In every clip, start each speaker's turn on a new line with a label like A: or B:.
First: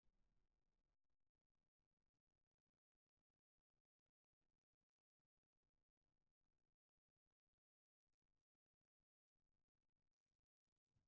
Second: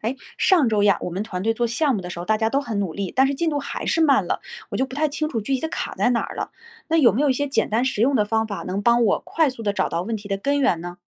A: 哎，上周呀，我们团队做项目的时候，大家都很努力，但是进度还是慢了，我就不太清楚具体的卡在哪儿了。那有没有一些简单实用的方法，能帮我快速的找到问题的根源呢？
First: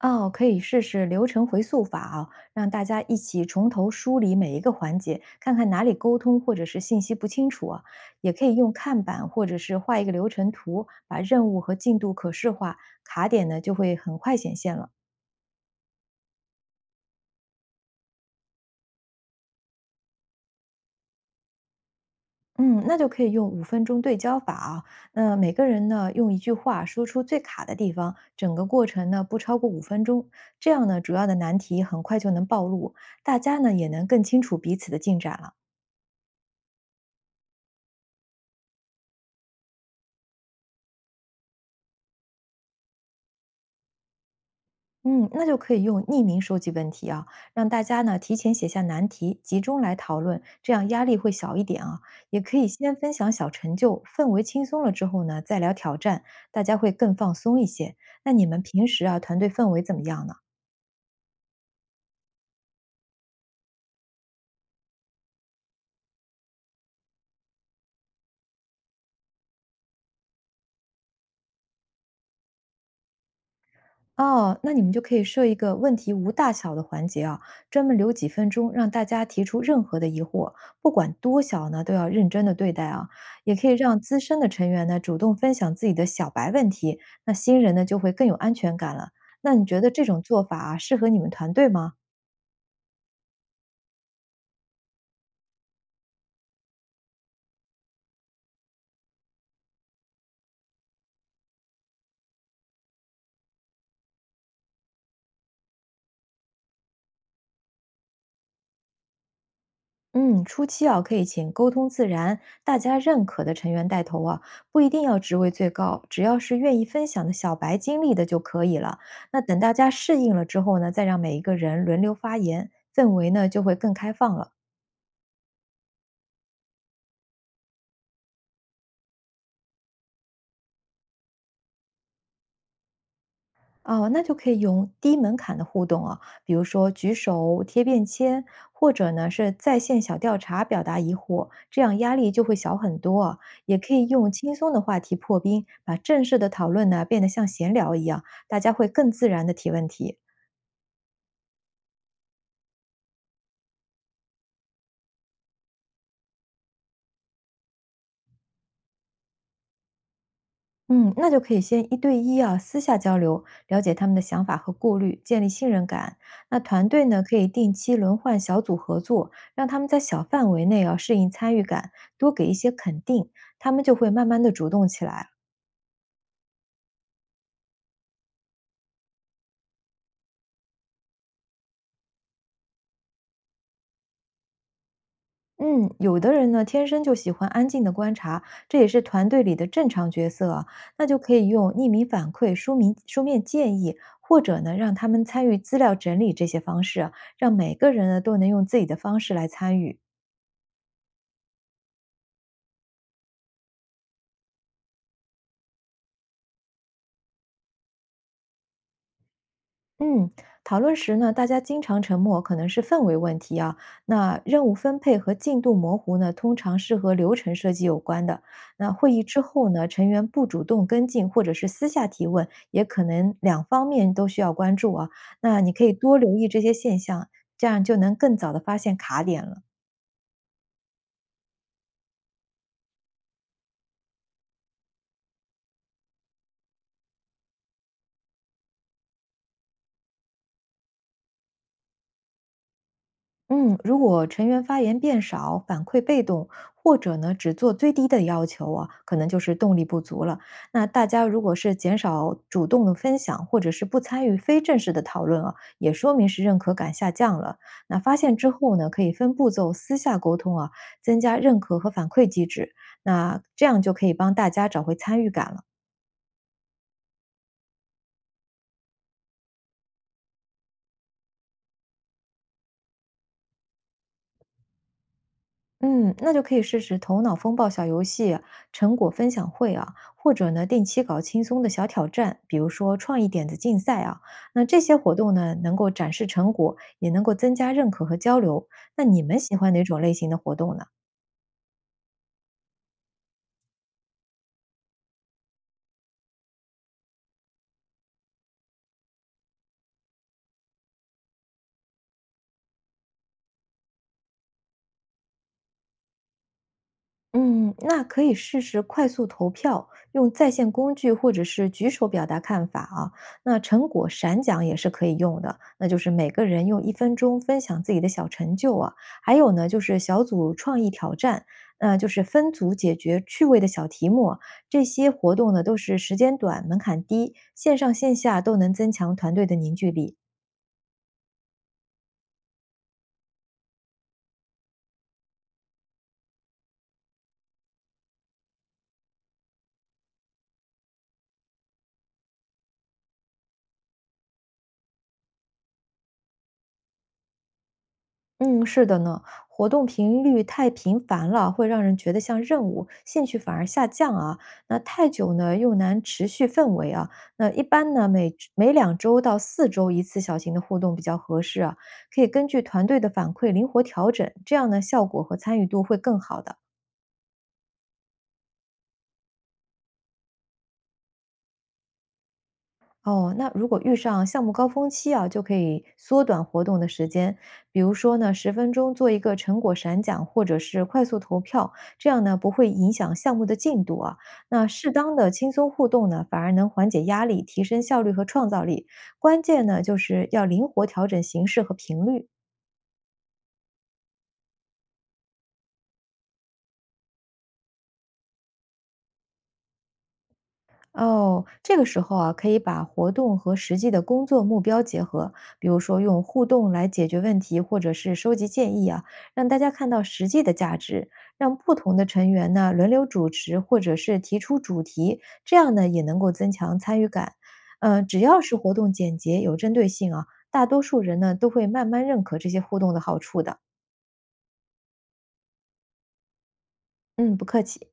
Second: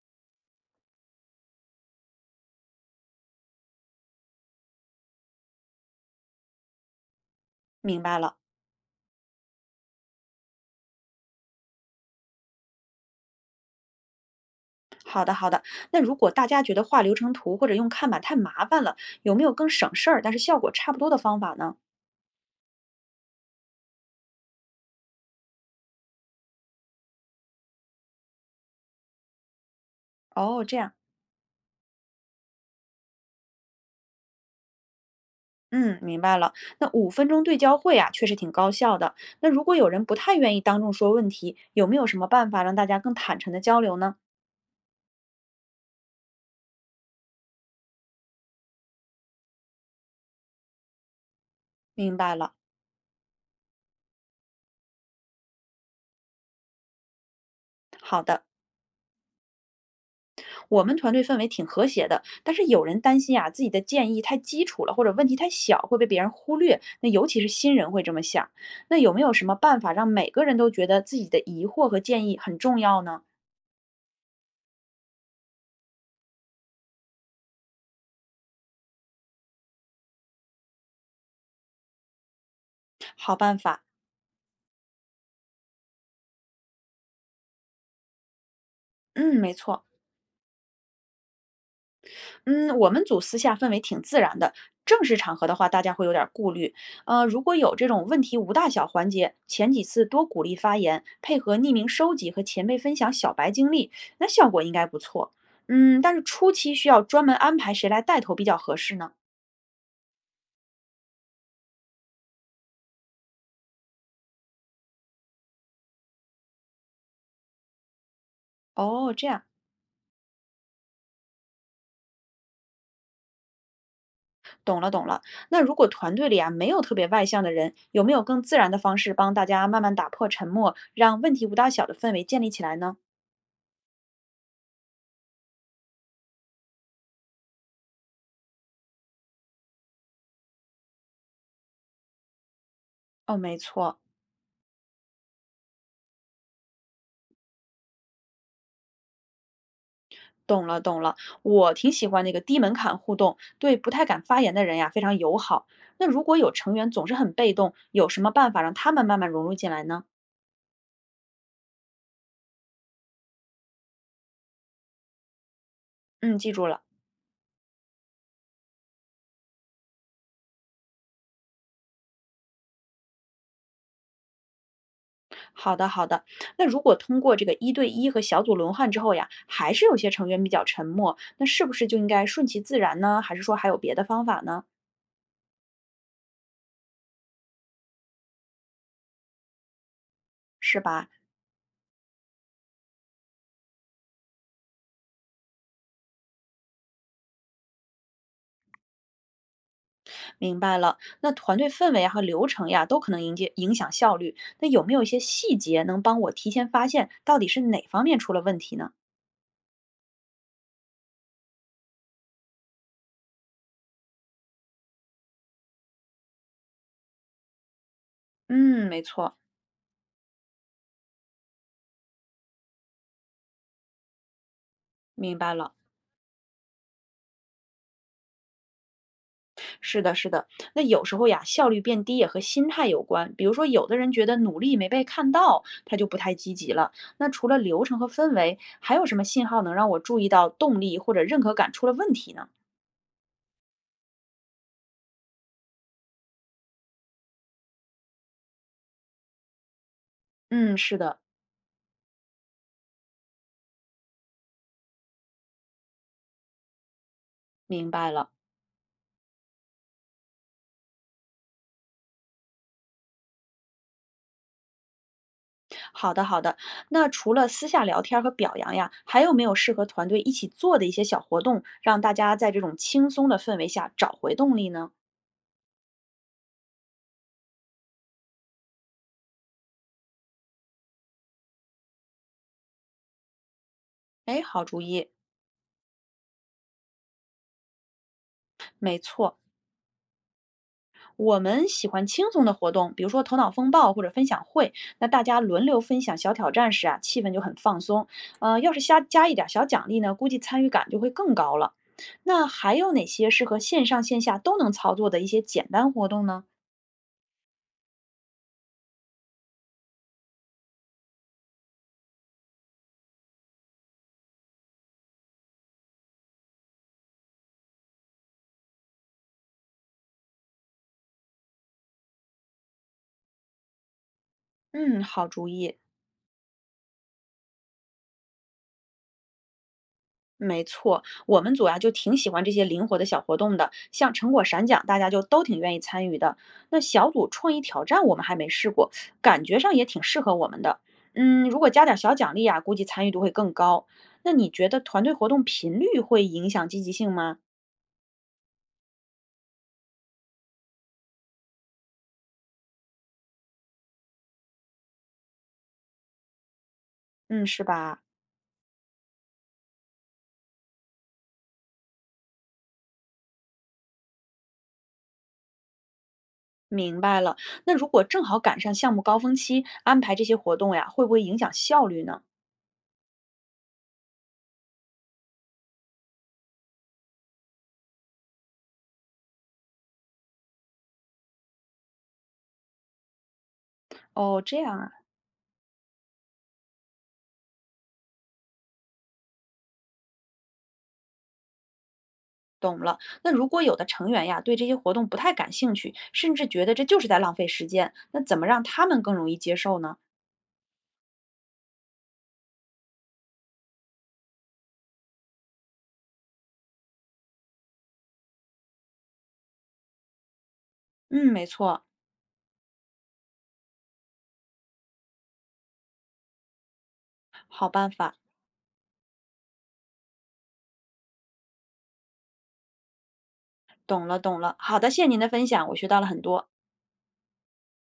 B: 哦，可以试试流程回溯法啊，让大家一起从头梳理每一个环节，看看哪里沟通或者是信息不清楚啊。
A: 明白
B: 也
A: 了，
B: 可以用看板或者是画一个流程图，把任务和进度可视化，卡点呢就会很快显现了。
A: 好的好的。那如果大家觉得画流程图或者用看板太麻烦了，有没有更省事儿但是效果差不多的方法呢？
B: 嗯，那就可以用五分钟对焦法啊。那每个人呢用一句话说出最卡的地方，整个过程呢不超过五分钟，
A: 哦，
B: 这
A: 这
B: 样
A: 样。
B: 呢主要的难题很快就能暴露，大家呢也能更清楚彼此的进展了。
A: 嗯，明白了。那5分钟对焦会啊，确实挺高效的。那如果有人不太愿意当众说问题，有没有什么办法让大家更坦诚的交流呢？
B: 嗯，那就可以用匿名收集问题啊，让大家呢提前写下难题，集中来讨论，这样压力会小一点啊。
A: 明白
B: 也
A: 了，
B: 可以先分享小成就，氛围轻松了之后呢，再聊挑战，大家会更放松一些。
A: 好
B: 那
A: 的。
B: 你们平时啊，团队氛围怎么样呢？
A: 我们团队氛围挺和谐的，但是有人担心啊，自己的建议太基础了，或者问题太小，会被别人忽略。那尤其是新人会这么想。那有没有什么办法让每个人都觉得自己的疑惑和建议很重要呢？
B: 哦，那你们就可以设一个问题无大小的环节啊，专门留几分钟让大家提出任何的疑惑，不管多小呢，都要认真的对待啊。
A: 好
B: 也
A: 办
B: 可以
A: 法，
B: 让资深的成员呢主动分享自己的小白问题，那新人呢就会更有安全感了。
A: 嗯，没
B: 那你觉
A: 错。
B: 得这种做法啊，适合你们团队吗？
A: 嗯，我们组私下氛围挺自然的，正式场合的话，大家会有点儿顾虑。如果有这种问题无大小环节，前几次多鼓励发言，配合匿名收集和前辈分享小白经历，那效果应该不错。嗯，但是初期需要专门安排谁来带头比较合适呢？
B: 嗯，初期啊，可以请沟通自然、大家认可的成员带头啊，不一定要职位最高，只要是愿意分享的小白经历的就可以了。
A: 哦，这
B: 那
A: 样，
B: 等大家适应了之后呢，再让每一个人轮流发言，氛围呢就会更开放了。
A: 懂了懂了。那如果团队里啊没有特别外向的人，有没有更自然的方式帮大家慢慢打破沉默，让问题无大小的氛围建立起来呢？
B: 哦，那就可以用低门槛的互动啊，比如说举手、贴便签，或者呢是在线小调查表达疑惑，这样压力就会小很多
A: 哦，
B: 啊。
A: 没
B: 也可
A: 错，
B: 以用轻松的话题破冰，把正式的讨论呢变得像闲聊一样，大家会更自然的提问题。
A: 懂了，懂了，我挺喜欢那个低门槛互动，对不太敢发言的人呀，非常友好。那如果有成员总是很被动，有什么办法让他们慢慢融入进来呢？
B: 嗯，那就可以先一对一啊，私下交流，了解他们的想法和顾虑，建立信任感。
A: 嗯，记
B: 那
A: 住了。
B: 团队呢，可以定期轮换小组合作，让他们在小范围内啊适应参与感，多给一些肯定，他们就会慢慢的主动起来。
A: 好的，好的。那如果通过这个1对1和小组轮换之后呀，还是有些成员比较沉默，那是不是就应该顺其自然呢？还是说还有别的方法呢？
B: 嗯，有的人呢，天生就喜欢安静的观察，这也是团队里的正常角色啊。
A: 是
B: 那
A: 吧？
B: 就可以用匿名反馈、书名书面建议，或者呢，让他们参与资料整理这些方式啊让每个人呢都能用自己的方式来参与。
A: 明白了。那团队氛围啊和流程呀，都可能迎接影响效率。那有没有一些细节能帮我提前发现到底是哪方面出了问题呢？
B: 嗯，讨论时呢，大家经常沉默，可能是氛围问题啊。那任务分配和进度模糊呢，通常是和流程设计有关的。
A: 嗯，
B: 那
A: 没
B: 会议
A: 错，
B: 之后呢，成员不主动跟进或者是私下提问，也可能两方面都需要关注啊。
A: 明白
B: 那你
A: 了。
B: 可以多留意这些现象，这样就能更早的发现卡点了。
A: 是的，是的。那有时候呀，效率变低也和心态有关。比如说，有的人觉得努力没被看到，他就不太积极了。那除了流程和氛围，还有什么信号能让我注意到动力或者认可感出了问题呢？
B: 嗯，如果成员发言变少，反馈被动，或者呢只做最低的要求啊，可能就是动力不足了。
A: 嗯，
B: 那
A: 是
B: 大
A: 的，
B: 家如果是减少主动的分享，或者是不参与非正式的讨论啊，也说明是认可感下降了。
A: 明
B: 那
A: 白
B: 发
A: 了。
B: 现之后呢，可以分步骤私下沟通啊，增加认可和反馈机制。那这样就可以帮大家找回参与感了。
A: 好的，好的。那除了私下聊天儿和表扬呀，还有没有适合团队一起做的一些小活动，让大家在这种轻松的氛围下找回动力呢？
B: 嗯，那就可以试试头脑风暴小游戏、成果分享会啊，或者呢定期搞轻松的小挑战，比如说创意点子竞赛啊。
A: 哎，好
B: 那
A: 主
B: 这些
A: 意，
B: 活动呢，能够展示成果，也能够增加认可和交流。
A: 没
B: 那你
A: 错。
B: 们喜欢哪种类型的活动呢？
A: 我们喜欢轻松的活动，比如说头脑风暴或者分享会。那大家轮流分享小挑战时啊，气氛就很放松。要是瞎加一点小奖励呢，估计参与感就会更高了。那还有哪些适合线上线下都能操作的一些简单活动呢？
B: 嗯，那可以试试快速投票，用在线工具或者是举手表达看法啊。那成果闪奖也是可以用的，那就是每个人用1分钟分享自己的小成就啊。还有呢，就是小组创意挑战，那就是分组解决趣味的小题目啊这
A: 嗯，
B: 些
A: 好
B: 活
A: 主
B: 动呢，
A: 意。
B: 都是时间短、门槛低，线上线下都能增强团队的凝聚力。
A: 没错，我们组呀就挺喜欢这些灵活的小活动的，像成果闪讲，大家就都挺愿意参与的。那小组创意挑战我们还没试过，感觉上也挺适合我们的。嗯，如果加点儿小奖励啊，估计参与度会更高。那你觉得团队活动频率会影响积极性吗？
B: 嗯，是的呢，活动频率太频繁了，会让人觉得像任务，兴趣反而下降啊。那太久呢，又难持续氛围啊。
A: 嗯，
B: 那一
A: 是
B: 般
A: 吧？
B: 呢，每2周到4周一次小型的互动比较合适啊，可以根据团队的反馈灵活调整，这样呢，效果和参与度会更好的。
A: 明白了。那如果正好赶上项目高峰期，安排这些活动呀，会不会影响效率呢？
B: 哦，那如果遇上项目高峰期啊，就可以缩短活动的时间，比如说呢，10分钟做一个成果闪讲，或者是快速投票，这样呢不会影响项目的进度啊。
A: 哦，这
B: 那
A: 样啊。
B: 适当的轻松互动呢，反而能缓解压力，提升效率和创造力。关键呢就是要灵活调整形式和频率。
A: 懂了。那如果有的成员呀，对这些活动不太感兴趣，甚至觉得这就是在浪费时间，那怎么让他们更容易接受呢？
B: 哦，这个时候啊，可以把活动和实际的工作目标结合，比如说用互动来解决问题，或者是收集建议啊，让大家看到实际的价值，
A: 嗯，没
B: 让不
A: 错，
B: 同的成员呢轮流主持，或者是提出主题，这样呢也能够增强参与感。
A: 好办
B: 嗯，
A: 法。
B: 只要是活动简洁、有针对性啊，大多数人呢都会慢慢认可这些互动的好处的。
A: 懂了，懂了。好的，谢谢您的分享，我学到了很多。
B: 嗯，不客气。